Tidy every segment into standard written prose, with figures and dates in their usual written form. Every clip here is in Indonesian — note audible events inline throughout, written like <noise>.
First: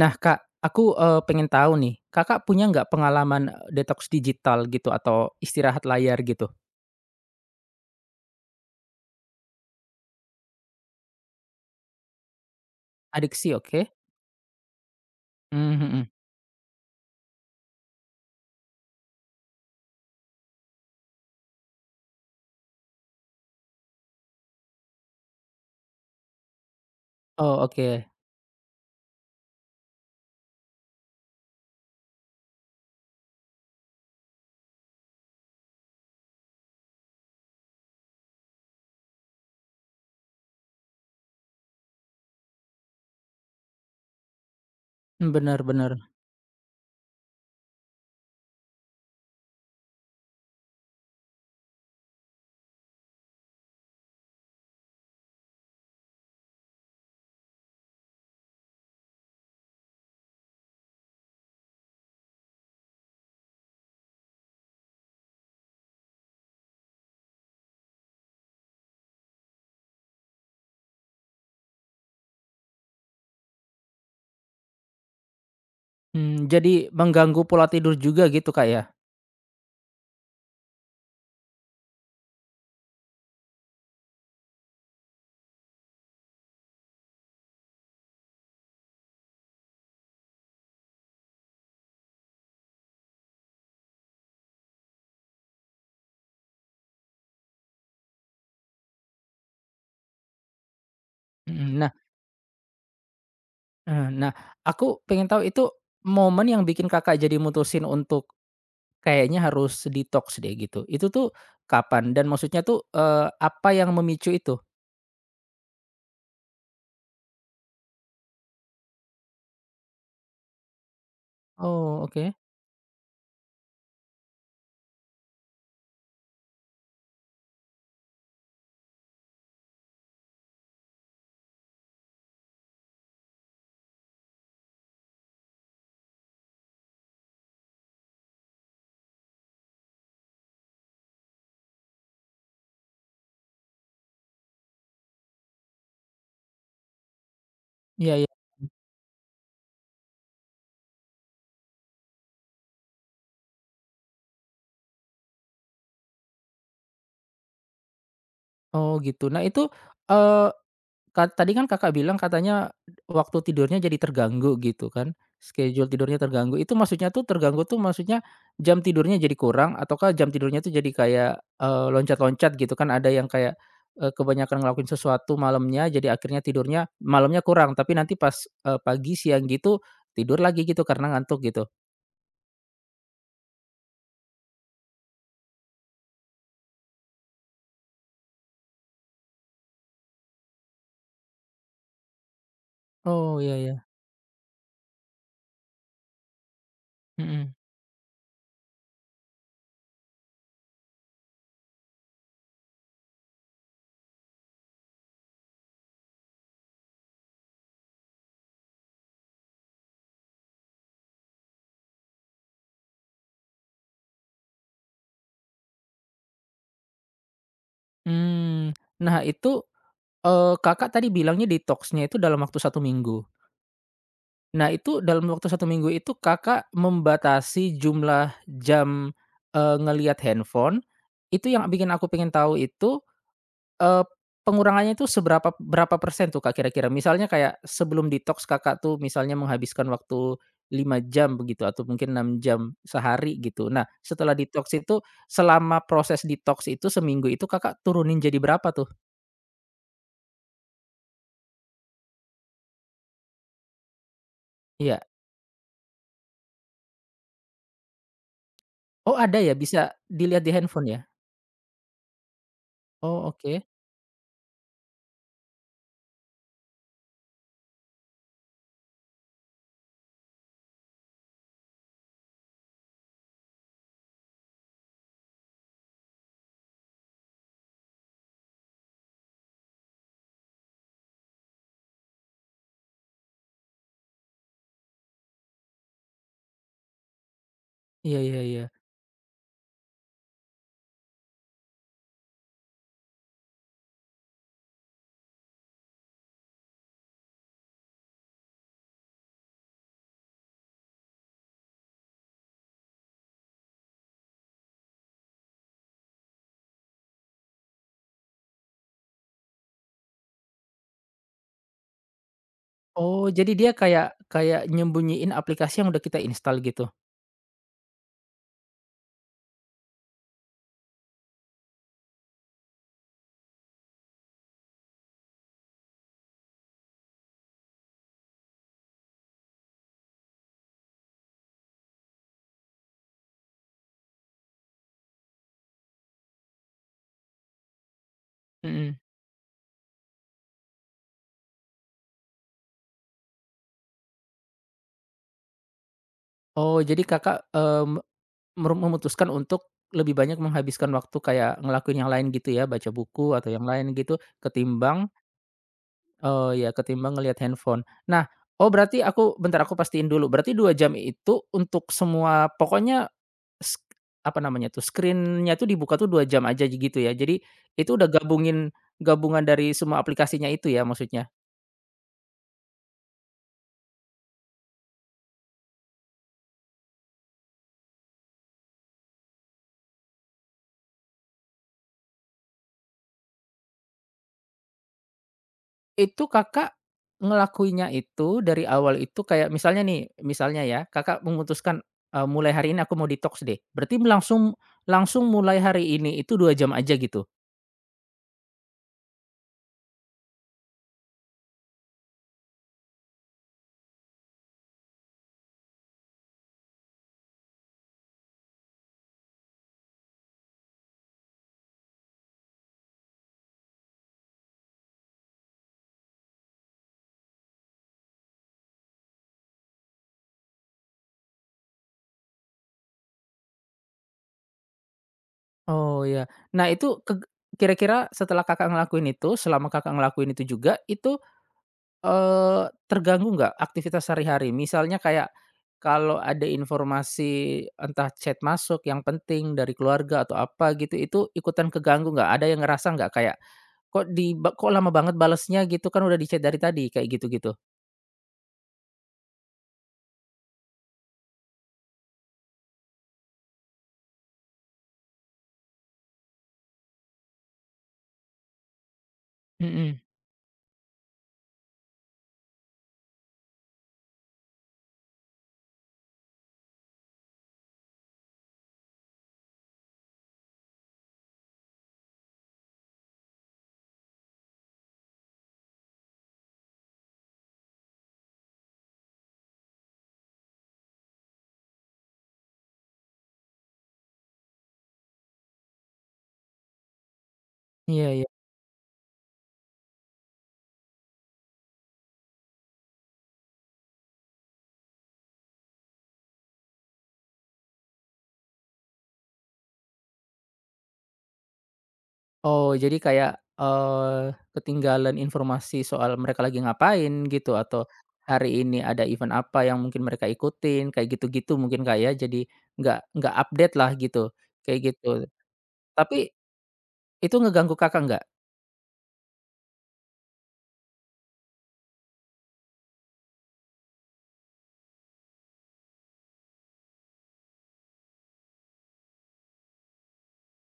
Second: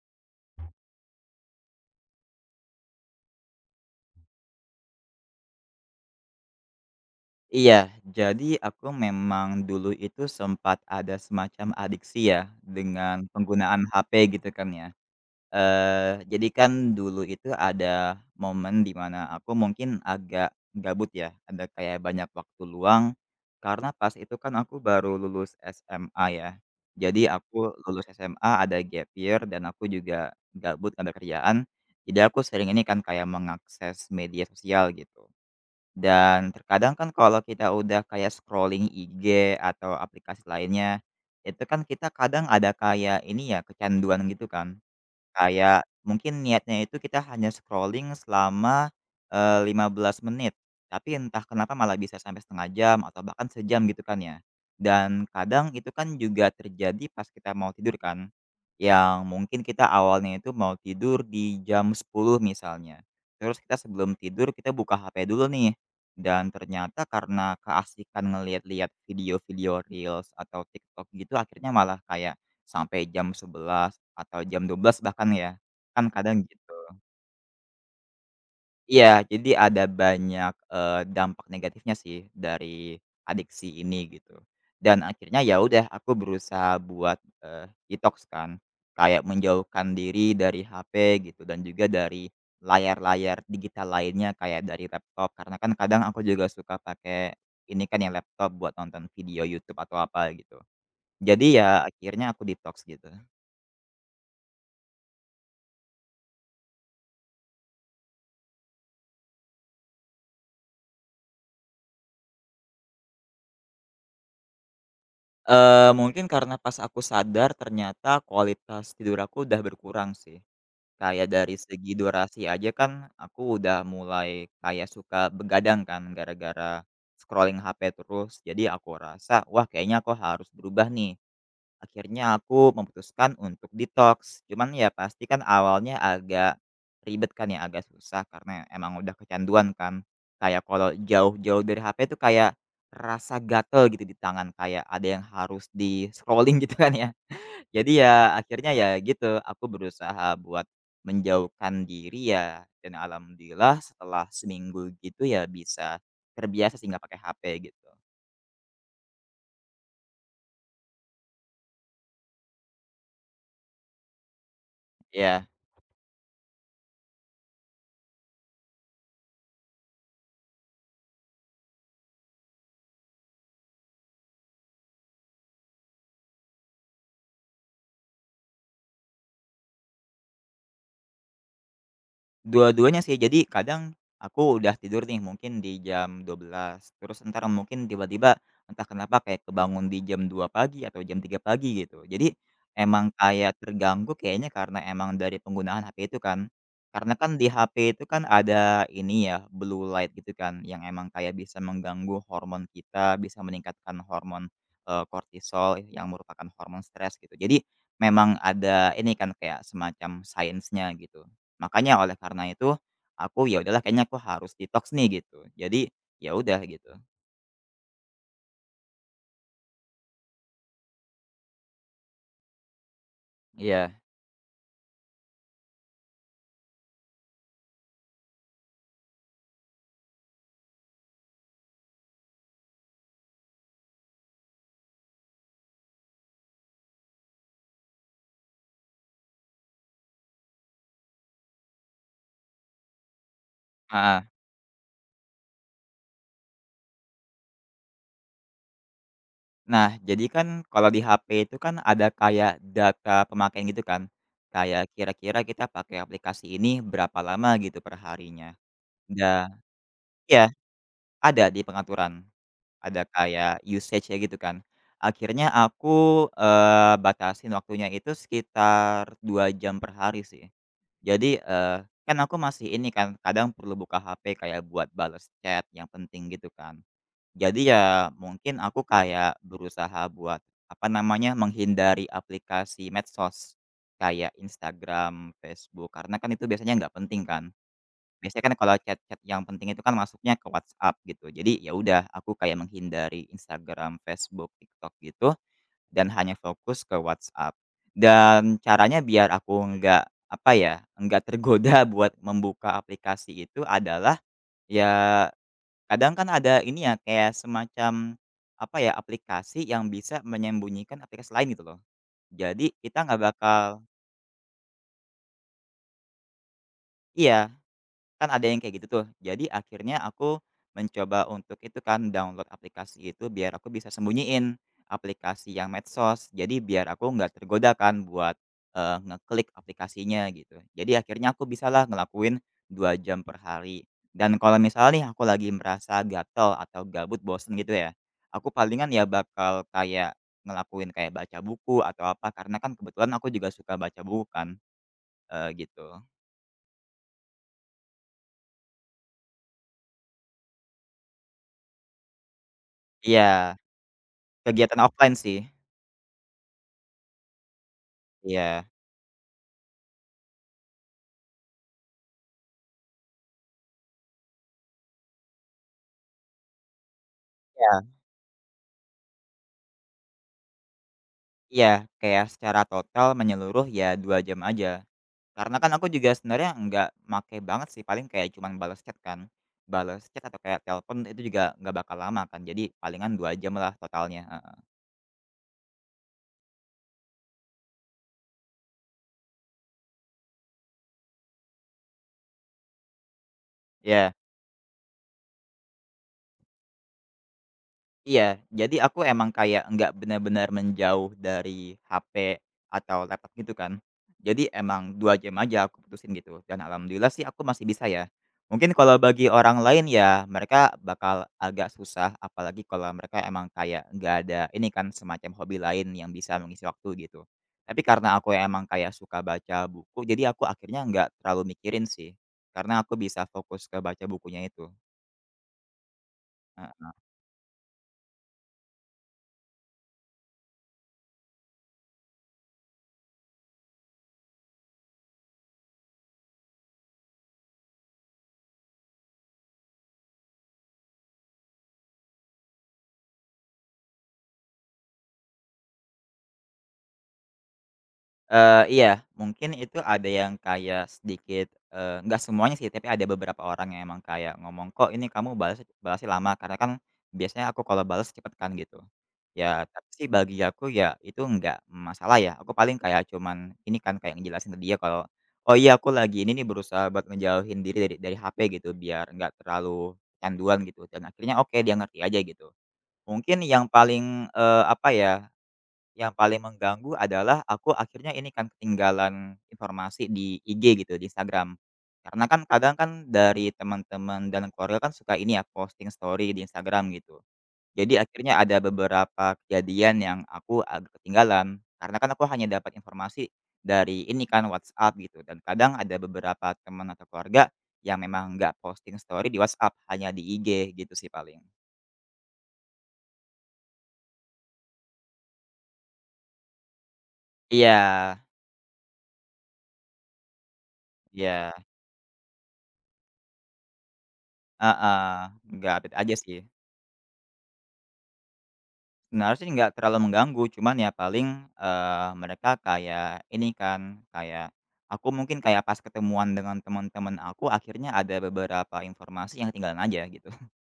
Nah Kak, aku, pengen tahu nih, Kakak punya nggak pengalaman, detox digital gitu atau istirahat layar gitu? Iya, jadi aku memang dulu itu sempat ada semacam adiksi ya, dengan Adiksi, penggunaan oke. HP gitu kan ya. Mhm. Jadi kan dulu itu ada momen di mana aku mungkin agak gabut ya, ada kayak banyak waktu luang, karena pas itu kan aku baru lulus SMA ya. Jadi Oh aku lulus oke. SMA ada gap year dan aku juga gabut, nggak ada kerjaan, jadi aku sering ini kan kayak mengakses media sosial gitu. Dan terkadang kan kalau kita udah kayak scrolling IG atau aplikasi lainnya, itu kan kita kadang ada kayak ini ya, kecanduan gitu kan. Mmm, benar Kayak bener. mungkin niatnya itu kita hanya scrolling selama, 15 menit, tapi entah kenapa malah bisa sampai setengah jam atau bahkan sejam gitu kan ya. Dan kadang itu kan juga terjadi pas kita mau tidur kan, yang mungkin kita awalnya itu mau tidur di jam 10.00 misalnya, terus kita sebelum tidur kita buka HP dulu nih, dan ternyata karena keasikan ngelihat-lihat video-video reels atau TikTok gitu akhirnya malah kayak sampai jam 11 atau jam 12 bahkan ya, kan Mmm, kadang jadi gitu. mengganggu pola tidur juga gitu Kak ya? Iya, jadi ada banyak, dampak negatifnya sih dari adiksi ini gitu. Dan akhirnya ya udah aku berusaha buat, detox kan, kayak menjauhkan diri dari HP gitu dan juga dari layar-layar digital lainnya kayak dari laptop, karena kan kadang aku juga suka pakai ini kan yang laptop buat nonton video YouTube atau apa gitu. Jadi Mhm, ya nah akhirnya aku detox gitu. heeh, nah aku pengen tahu itu momen yang bikin Kakak jadi mutusin untuk kayaknya harus detox deh gitu, itu tuh kapan? Dan maksudnya tuh, apa yang memicu itu? Mungkin karena pas aku sadar ternyata kualitas tidur aku udah berkurang sih. Kayak dari segi Oh oke. durasi aja kan aku udah mulai kayak suka begadang kan gara-gara scrolling HP terus. Jadi aku rasa, wah kayaknya aku harus berubah nih. Akhirnya aku memutuskan untuk detox, cuman ya pasti kan awalnya agak ribet kan ya, agak susah karena emang udah kecanduan kan. Kayak kalau jauh-jauh dari HP tuh kayak rasa gatel gitu di tangan, kayak ada yang harus di-scrolling <laughs> gitu kan ya. <laughs> Jadi Iya iya. ya akhirnya ya gitu, aku berusaha buat menjauhkan diri ya dan alhamdulillah setelah seminggu gitu ya bisa terbiasa sih nggak pakai HP gitu. Oh gitu. Nah itu, tadi kan Kakak bilang katanya waktu tidurnya jadi terganggu gitu kan, Ya. schedule tidurnya terganggu, itu maksudnya tuh terganggu tuh maksudnya jam tidurnya jadi kurang ataukah jam tidurnya tuh jadi kayak, loncat-loncat gitu kan ada yang kayak, kebanyakan ngelakuin sesuatu malamnya jadi akhirnya tidurnya malamnya kurang tapi nanti pas, pagi, siang gitu tidur lagi gitu karena ngantuk gitu? Dua-duanya sih. Jadi kadang aku udah tidur nih mungkin di jam 12 terus entar mungkin tiba-tiba entah kenapa kayak kebangun di jam 2 pagi atau jam 3 pagi gitu. Jadi emang Oh kayak iya iya, terganggu kayaknya karena emang dari penggunaan HP itu kan. Karena kan di mhm, HP itu kan ada ini ya, blue light gitu kan yang emang kayak bisa mengganggu hormon kita, bisa meningkatkan hormon, kortisol yang merupakan hormon stres gitu. Jadi memang ada ini kan kayak semacam sainsnya gitu. Makanya oleh karena itu, aku ya udahlah kayaknya aku harus detox nih gitu. Jadi, ya udah gitu. mmm, nah itu, Kakak tadi bilangnya detoxnya itu dalam waktu satu minggu? Iya. Nah, itu dalam waktu satu minggu itu Kakak membatasi jumlah jam, ngelihat handphone, itu yang bikin aku pengen tahu itu, eee, pengurangannya itu seberapa berapa persen tuh Kak kira-kira? Misalnya kayak sebelum detox Kakak tuh misalnya menghabiskan waktu 5 jam begitu atau mungkin 6 jam sehari gitu. Nah, Heeh. setelah detox itu selama proses detox itu seminggu itu Kakak turunin jadi berapa tuh? Nah, jadi kan kalau di HP itu kan ada kayak data pemakaian gitu kan. Kayak Iya. kira-kira kita pakai aplikasi ini berapa lama gitu per harinya. Oh ada Da ya bisa dilihat iya, di handphone ya? ada di pengaturan. Ada Oh kayak oke. usage ya gitu kan. Akhirnya aku, batasin waktunya itu sekitar 2 jam per hari sih. Jadi, kan aku masih ini kan, kadang perlu buka HP kayak buat balas chat yang penting gitu kan. Jadi ya mungkin aku kayak berusaha buat, apa namanya, menghindari aplikasi medsos, kayak Instagram, Facebook, karena kan itu biasanya nggak penting kan. Iya Biasanya iya kan iya. kalau chat-chat yang penting itu kan masuknya ke WhatsApp gitu. Jadi ya udah, aku kayak menghindari Instagram, Facebook, TikTok gitu, dan hanya fokus ke WhatsApp. Dan caranya biar aku nggak, apa ya, nggak tergoda <laughs> buat membuka aplikasi itu adalah, ya kadang kan ada ini ya, kayak semacam, apa ya, aplikasi yang bisa menyembunyikan aplikasi lain gitu loh. Jadi kita nggak Oh, jadi dia bakal kayak kayak nyembunyiin aplikasi yang udah kita install gitu? iya. Kan ada yang kayak gitu tuh. Jadi akhirnya aku mencoba untuk itu kan download aplikasi itu biar aku bisa sembunyiin aplikasi yang medsos. Jadi biar aku nggak tergoda kan buat, ngeklik aplikasinya gitu. Jadi akhirnya aku bisalah ngelakuin 2 jam per hari. Dan kalau misalnya nih aku lagi merasa gatel atau gabut, bosen gitu ya, aku palingan Mhm. ya bakal kayak ngelakuin kayak baca buku atau apa, karena kan kebetulan aku juga suka baca buku kan, gitu. Oh, jadi Kakak, mmm, memutuskan untuk lebih banyak menghabiskan waktu kayak ngelakuin yang lain gitu ya, baca Iya, buku atau yang lain gitu, kegiatan ketimbang offline sih. oh ya ketimbang ngelihat handphone. Nah, Iya, oh berarti aku bentar aku pastiin dulu, berarti 2 jam itu untuk semua pokoknya sk apa namanya tuh, screen tuh dibuka tuh 2 jam aja gitu ya? Jadi itu iya udah gabungin gabungan dari semua aplikasinya itu ya maksudnya? iya, kayak secara total menyeluruh ya 2 jam aja. Karena kan aku juga sebenarnya nggak make banget sih, paling kayak cuman balas chat kan, balas chat atau kayak telepon itu juga nggak bakal lama kan, jadi palingan 2 jam lah totalnya, heeh. Itu Kakak ngelakuinnya itu dari awal itu kayak misalnya nih, misalnya ya Kakak memutuskan, mulai hari ini aku mau detox deh, berarti Iya. langsung langsung mulai hari ini itu 2 jam aja gitu? Iya, jadi aku emang kayak nggak benar-benar menjauh dari HP atau laptop gitu kan. Jadi emang 2 jam aja aku putusin gitu, dan alhamdulillah sih aku masih bisa ya. Mungkin kalau bagi orang lain ya mereka bakal agak susah, apalagi kalau mereka emang kayak nggak ada ini kan semacam hobi lain yang bisa mengisi waktu gitu. Tapi karena aku emang kayak suka baca buku, jadi aku akhirnya nggak terlalu mikirin sih, karena aku bisa fokus ke baca bukunya itu. Oh ya. Nah itu kira-kira setelah Kakak ngelakuin itu, selama Kakak ngelakuin itu juga, itu, eee, terganggu nggak aktivitas sehari-hari? Misalnya kayak kalau ada informasi entah chat masuk yang penting dari keluarga atau apa gitu, itu ikutan keganggu nggak? Ada yang ngerasa nggak kayak, "Kok di kok lama banget balesnya gitu kan udah di-chat dari tadi," kayak gitu-gitu? Iya, mungkin itu ada yang kayak sedikit, nggak semuanya sih, tapi ada beberapa orang yang emang kayak ngomong, "Kok ini kamu balas balasnya lama?" Karena kan biasanya aku kalau bales cepet kan gitu. Ya, tapi Mhm. sih bagi aku ya itu nggak masalah ya, aku paling kayak cuman ini kan, kayak ngejelasin ke dia kalau, "Oh iya aku lagi ini nih berusaha buat ngejauhin diri dari HP," gitu, biar nggak terlalu kecanduan gitu, dan akhirnya oke dia ngerti aja gitu. Mungkin yang paling, apa ya yang paling mengganggu adalah aku akhirnya ini kan ketinggalan informasi di IG gitu, di Instagram. Karena kan kadang kan dari teman-teman dan keluarga kan suka ini ya posting story di Instagram gitu. Jadi Iya iya. akhirnya ada beberapa kejadian yang aku agak ketinggalan, karena kan aku hanya dapat informasi dari ini kan WhatsApp gitu dan kadang ada beberapa teman atau keluarga yang memang nggak posting story di WhatsApp, hanya di IG gitu sih paling. Oh jadi kayak, ketinggalan informasi soal mereka lagi ngapain gitu Iya atau hari ini ada event apa yang mungkin mereka ikutin, kayak iya, gitu-gitu mungkin Kak ya, jadi nggak update lah gitu, kayak heeh, gitu. nggak update aja Tapi sih. itu ngeganggu Kakak nggak? Sebenarnya sih nggak terlalu mengganggu, cuman ya paling, mereka kayak ini kan, kayak aku mungkin kayak pas ketemuan dengan teman-teman aku akhirnya ada beberapa informasi yang ketinggalan aja gitu. <laughs>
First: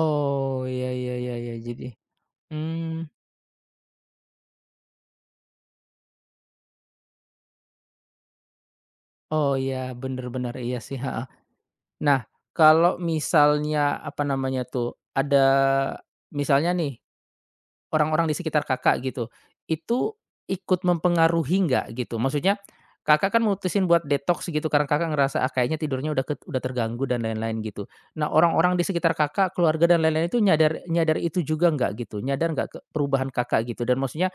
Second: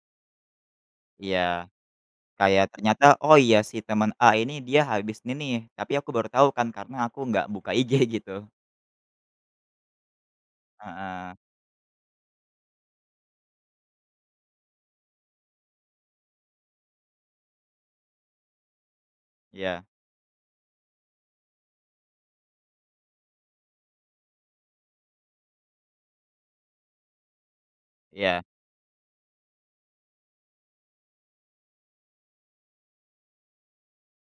Oh, iya iya iya Iya, iya, jadi kayak mmm, ternyata, "Oh iya si teman A ini dia habis ini nih," tapi aku baru tahu kan karena aku nggak buka IG <laughs> gitu. oh iya, bener bener, iya sih, ha. Heeh, Nah, kalau misalnya, apa namanya tuh, ada misalnya nih, orang-orang di sekitar Kakak gitu, iya itu ikut mempengaruhi nggak gitu? Maksudnya, Kakak kan mutusin buat detox gitu karena Kakak ngerasa, "Ah, kayaknya tidurnya udah udah terganggu," dan lain-lain gitu. Nah, iya. orang-orang di sekitar Kakak, keluarga dan lain-lain itu nyadar nyadar itu juga nggak gitu? Nyadar nggak ke perubahan Kakak gitu? Dan maksudnya,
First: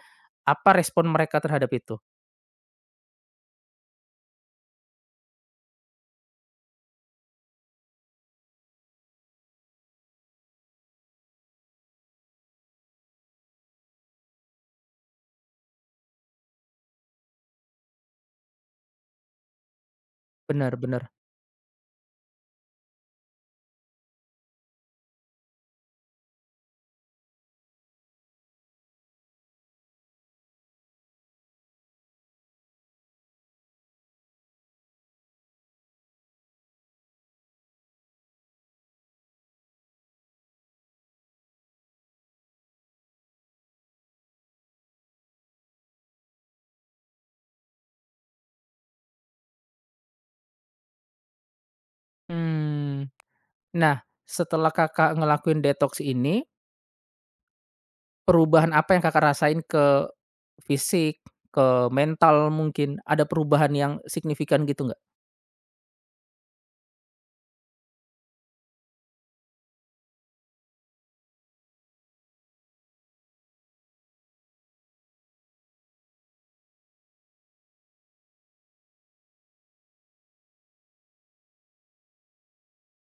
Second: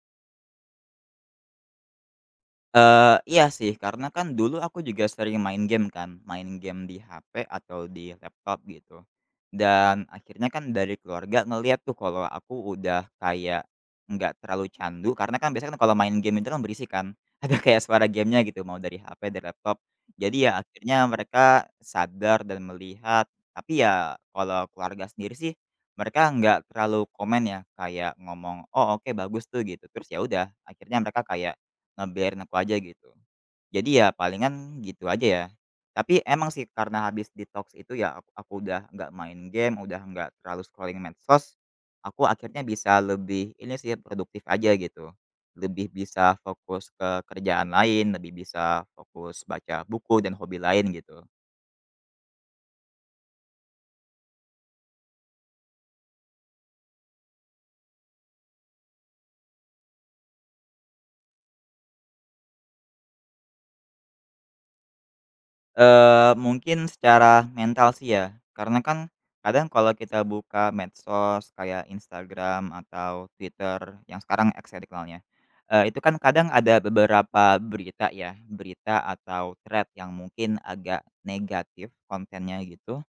apa respon mereka terhadap itu? Iya sih, karena kan dulu aku juga sering main game kan, main game di HP atau di laptop gitu. Dan akhirnya kan dari keluarga ngelihat tuh kalau aku udah kayak nggak terlalu candu, karena kan biasanya kan kalau main game itu kan berisik kan, <laughs> ada kayak suara gamenya gitu, mau dari HP, dari laptop. Jadi ya Benar akhirnya benar. mereka sadar dan melihat, tapi ya kalau keluarga sendiri sih mereka nggak terlalu komen ya, kayak ngomong, "Oh oke bagus tuh," gitu. Terus ya udah, akhirnya mereka kayak ngebiarin aku aja gitu. Jadi ya palingan gitu aja ya. Tapi emang sih karena habis detox itu ya aku udah nggak main game, udah nggak terlalu scrolling medsos, aku akhirnya bisa lebih ini sih produktif aja gitu. Lebih bisa fokus ke kerjaan lain, lebih bisa fokus baca buku dan hobi lain gitu. Mmm. Nah, setelah Kakak ngelakuin detox ini perubahan apa yang Kakak rasain ke fisik, ke mental mungkin, ada perubahan yang signifikan gitu nggak? Mungkin secara mental sih ya, karena kan kadang kalau kita buka medsos kayak Instagram atau Twitter yang sekarang X ya dikenalnya, itu kan kadang ada beberapa berita ya, berita atau thread yang mungkin agak negatif kontennya gitu,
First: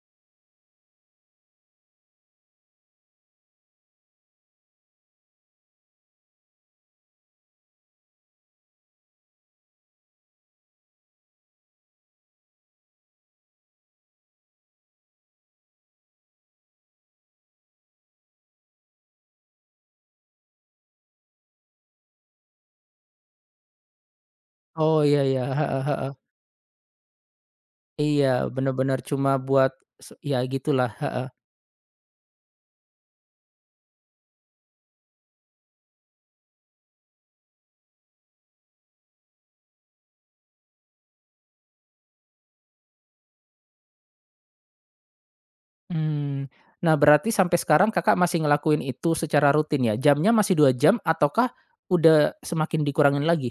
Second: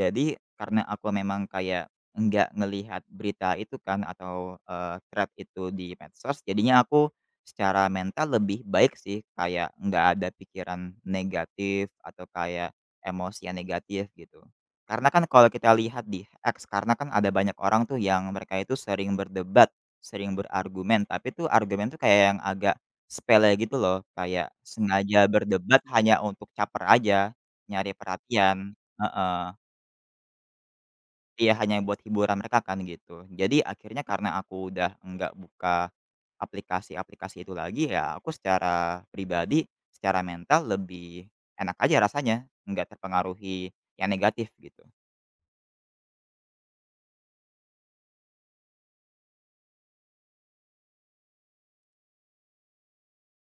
jadi, karena aku memang kayak nggak ngelihat berita itu kan atau, thread itu di medsos, jadinya aku secara mental lebih baik sih, kayak nggak ada pikiran negatif atau kayak emosi yang negatif gitu. Karena kan kalau kita lihat di X, karena kan ada banyak orang tuh yang mereka itu sering berdebat, sering berargumen, tapi tuh argumen tuh kayak yang agak sepele gitu loh, kayak Oh iya sengaja iya, berdebat heeh heeh. hanya untuk caper aja, nyari Iya, perhatian, bener-bener cuma heeh. buat ya gitulah, heeh. Iya, hanya buat hiburan mereka kan gitu. Jadi akhirnya karena aku udah nggak buka aplikasi-aplikasi itu lagi, ya aku secara pribadi, secara mental lebih enak aja rasanya, nggak terpengaruhi yang negatif gitu. Mmm, nah berarti sampai sekarang Kakak masih ngelakuin itu secara rutin ya? Jamnya masih 2 jam ataukah udah semakin dikurangin lagi?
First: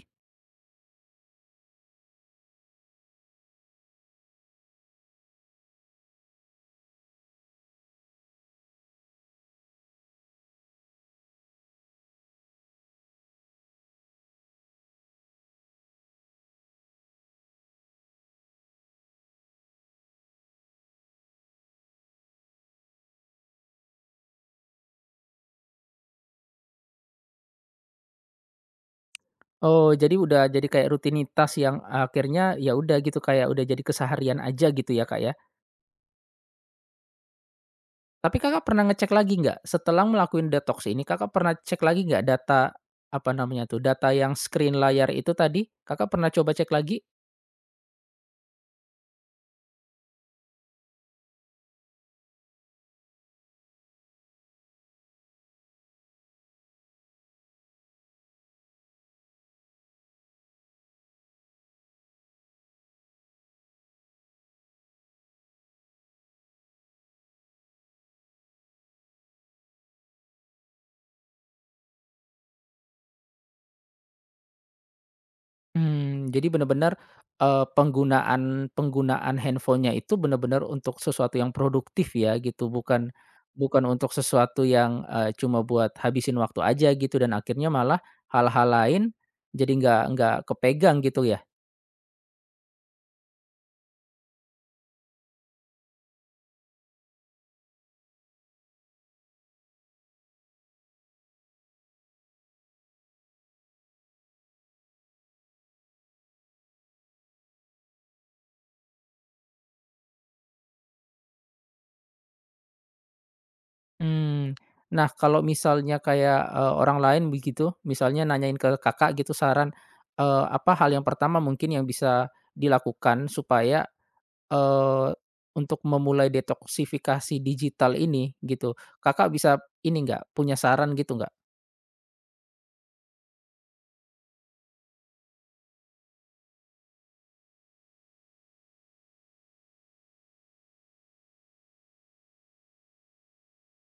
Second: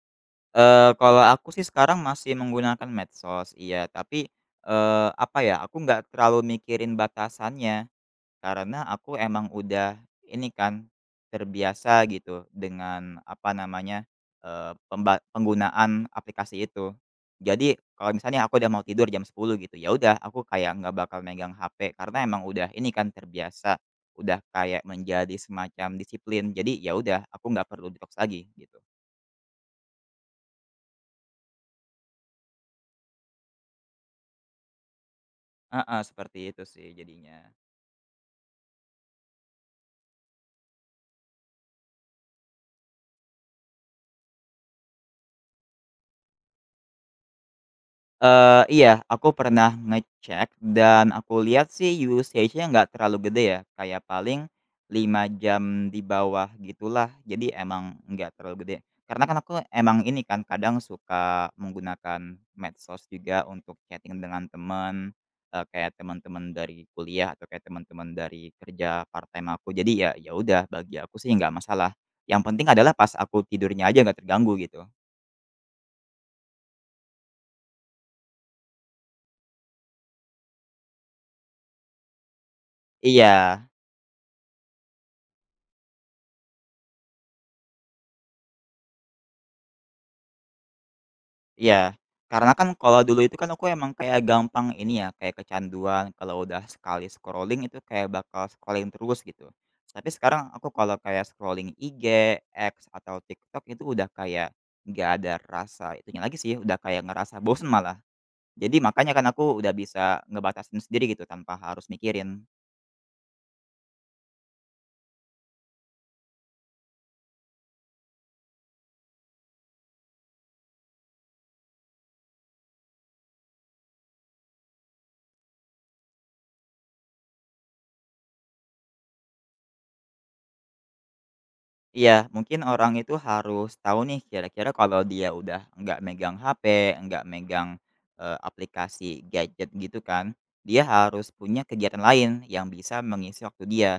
Kalau aku sih sekarang masih menggunakan medsos, iya, tapi, apa ya, aku nggak terlalu mikirin batasannya. Karena aku emang udah ini kan, terbiasa gitu dengan apa namanya, eee, pemba penggunaan aplikasi itu. Jadi kalau misalnya aku udah mau tidur jam 10 gitu, ya udah aku kayak nggak bakal megang HP karena emang udah ini kan terbiasa, udah kayak menjadi semacam disiplin. Jadi ya udah aku nggak perlu detox lagi gitu. Oh, jadi udah jadi kayak rutinitas yang akhirnya ya udah gitu, kayak udah jadi keseharian aja gitu ya, Kak, ya? Heeh, seperti itu sih jadinya. Tapi Kakak pernah ngecek lagi nggak, setelah melakukan detox ini Kakak pernah cek lagi nggak data, apa namanya tuh, data yang screen layar itu tadi, Kakak pernah coba cek lagi? Iya, aku pernah ngecek dan aku lihat sih usage-nya nggak terlalu gede ya, kayak paling 5 jam di bawah gitulah. Jadi emang nggak terlalu gede. Karena kan aku emang ini kan, kadang suka menggunakan medsos juga untuk chatting dengan temen, kayak temen-temen dari kuliah atau kayak temen-temen dari kerja part-time aku. Jadi ya udah, bagi aku sih nggak masalah. Yang penting adalah pas aku tidurnya aja nggak terganggu gitu. Mmm, jadi benar-benar penggunaan penggunaan handphonenya itu benar-benar untuk sesuatu yang produktif ya gitu, bukan Iya. bukan untuk sesuatu yang, cuma buat habisin waktu aja gitu dan akhirnya malah hal-hal lain jadi nggak kepegang gitu ya? Iya, karena kan kalau dulu itu kan aku emang kayak gampang ini ya, kayak kecanduan kalau udah sekali scrolling itu kayak bakal scrolling terus gitu. Tapi sekarang aku kalau kayak scrolling IG, X, atau TikTok itu udah kayak nggak ada rasa itunya lagi sih, udah kayak ngerasa bosen malah. Jadi makanya kan aku udah bisa ngebatasin sendiri gitu tanpa harus mikirin. Hmm. Nah, kalau misalnya kayak, orang lain begitu, misalnya nanyain ke Kakak gitu saran, apa hal yang pertama mungkin yang bisa dilakukan supaya, eee, untuk memulai detoksifikasi digital ini gitu, Kakak bisa ini nggak punya saran gitu nggak? Iya, mungkin orang itu harus tahu nih kira-kira kalau dia udah nggak megang HP, nggak megang, aplikasi gadget gitu kan, dia harus punya kegiatan lain yang bisa mengisi waktu dia.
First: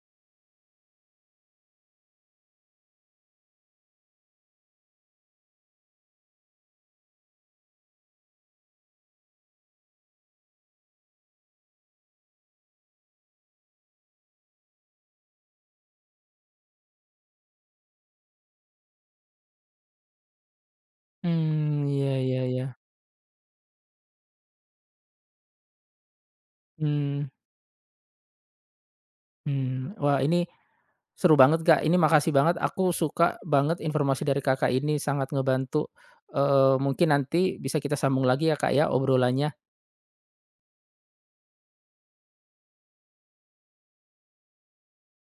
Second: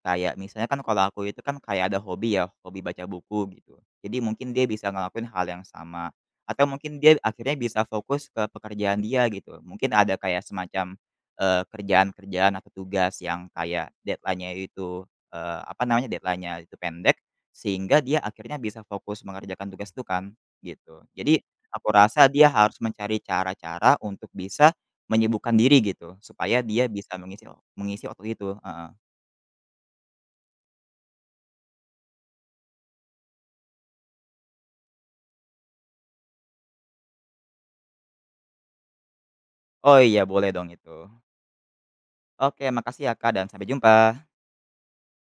Kayak misalnya kan kalau aku itu kan kayak ada hobi ya, hobi baca buku gitu. Jadi mungkin dia bisa ngelakuin hal yang sama, atau mungkin dia akhirnya bisa fokus ke pekerjaan dia gitu. Mungkin ada kayak semacam, kerjaan-kerjaan atau tugas yang kayak deadline-nya itu, deadline-nya itu pendek, sehingga dia akhirnya bisa fokus mengerjakan tugas itu kan, gitu. Jadi Hmm. aku Iya rasa iya dia iya. harus mencari cara-cara untuk bisa menyibukkan diri gitu, supaya dia bisa Hmm. mengisi mengisi waktu itu. Mmm. Wah ini seru banget, Kak. Ini makasih banget, aku suka banget informasi dari Kakak ini, sangat ngebantu. Mungkin nanti bisa kita sambung lagi ya, Kak, ya obrolannya. Oh iya boleh dong itu. Oke makasih ya Kak dan sampai jumpa.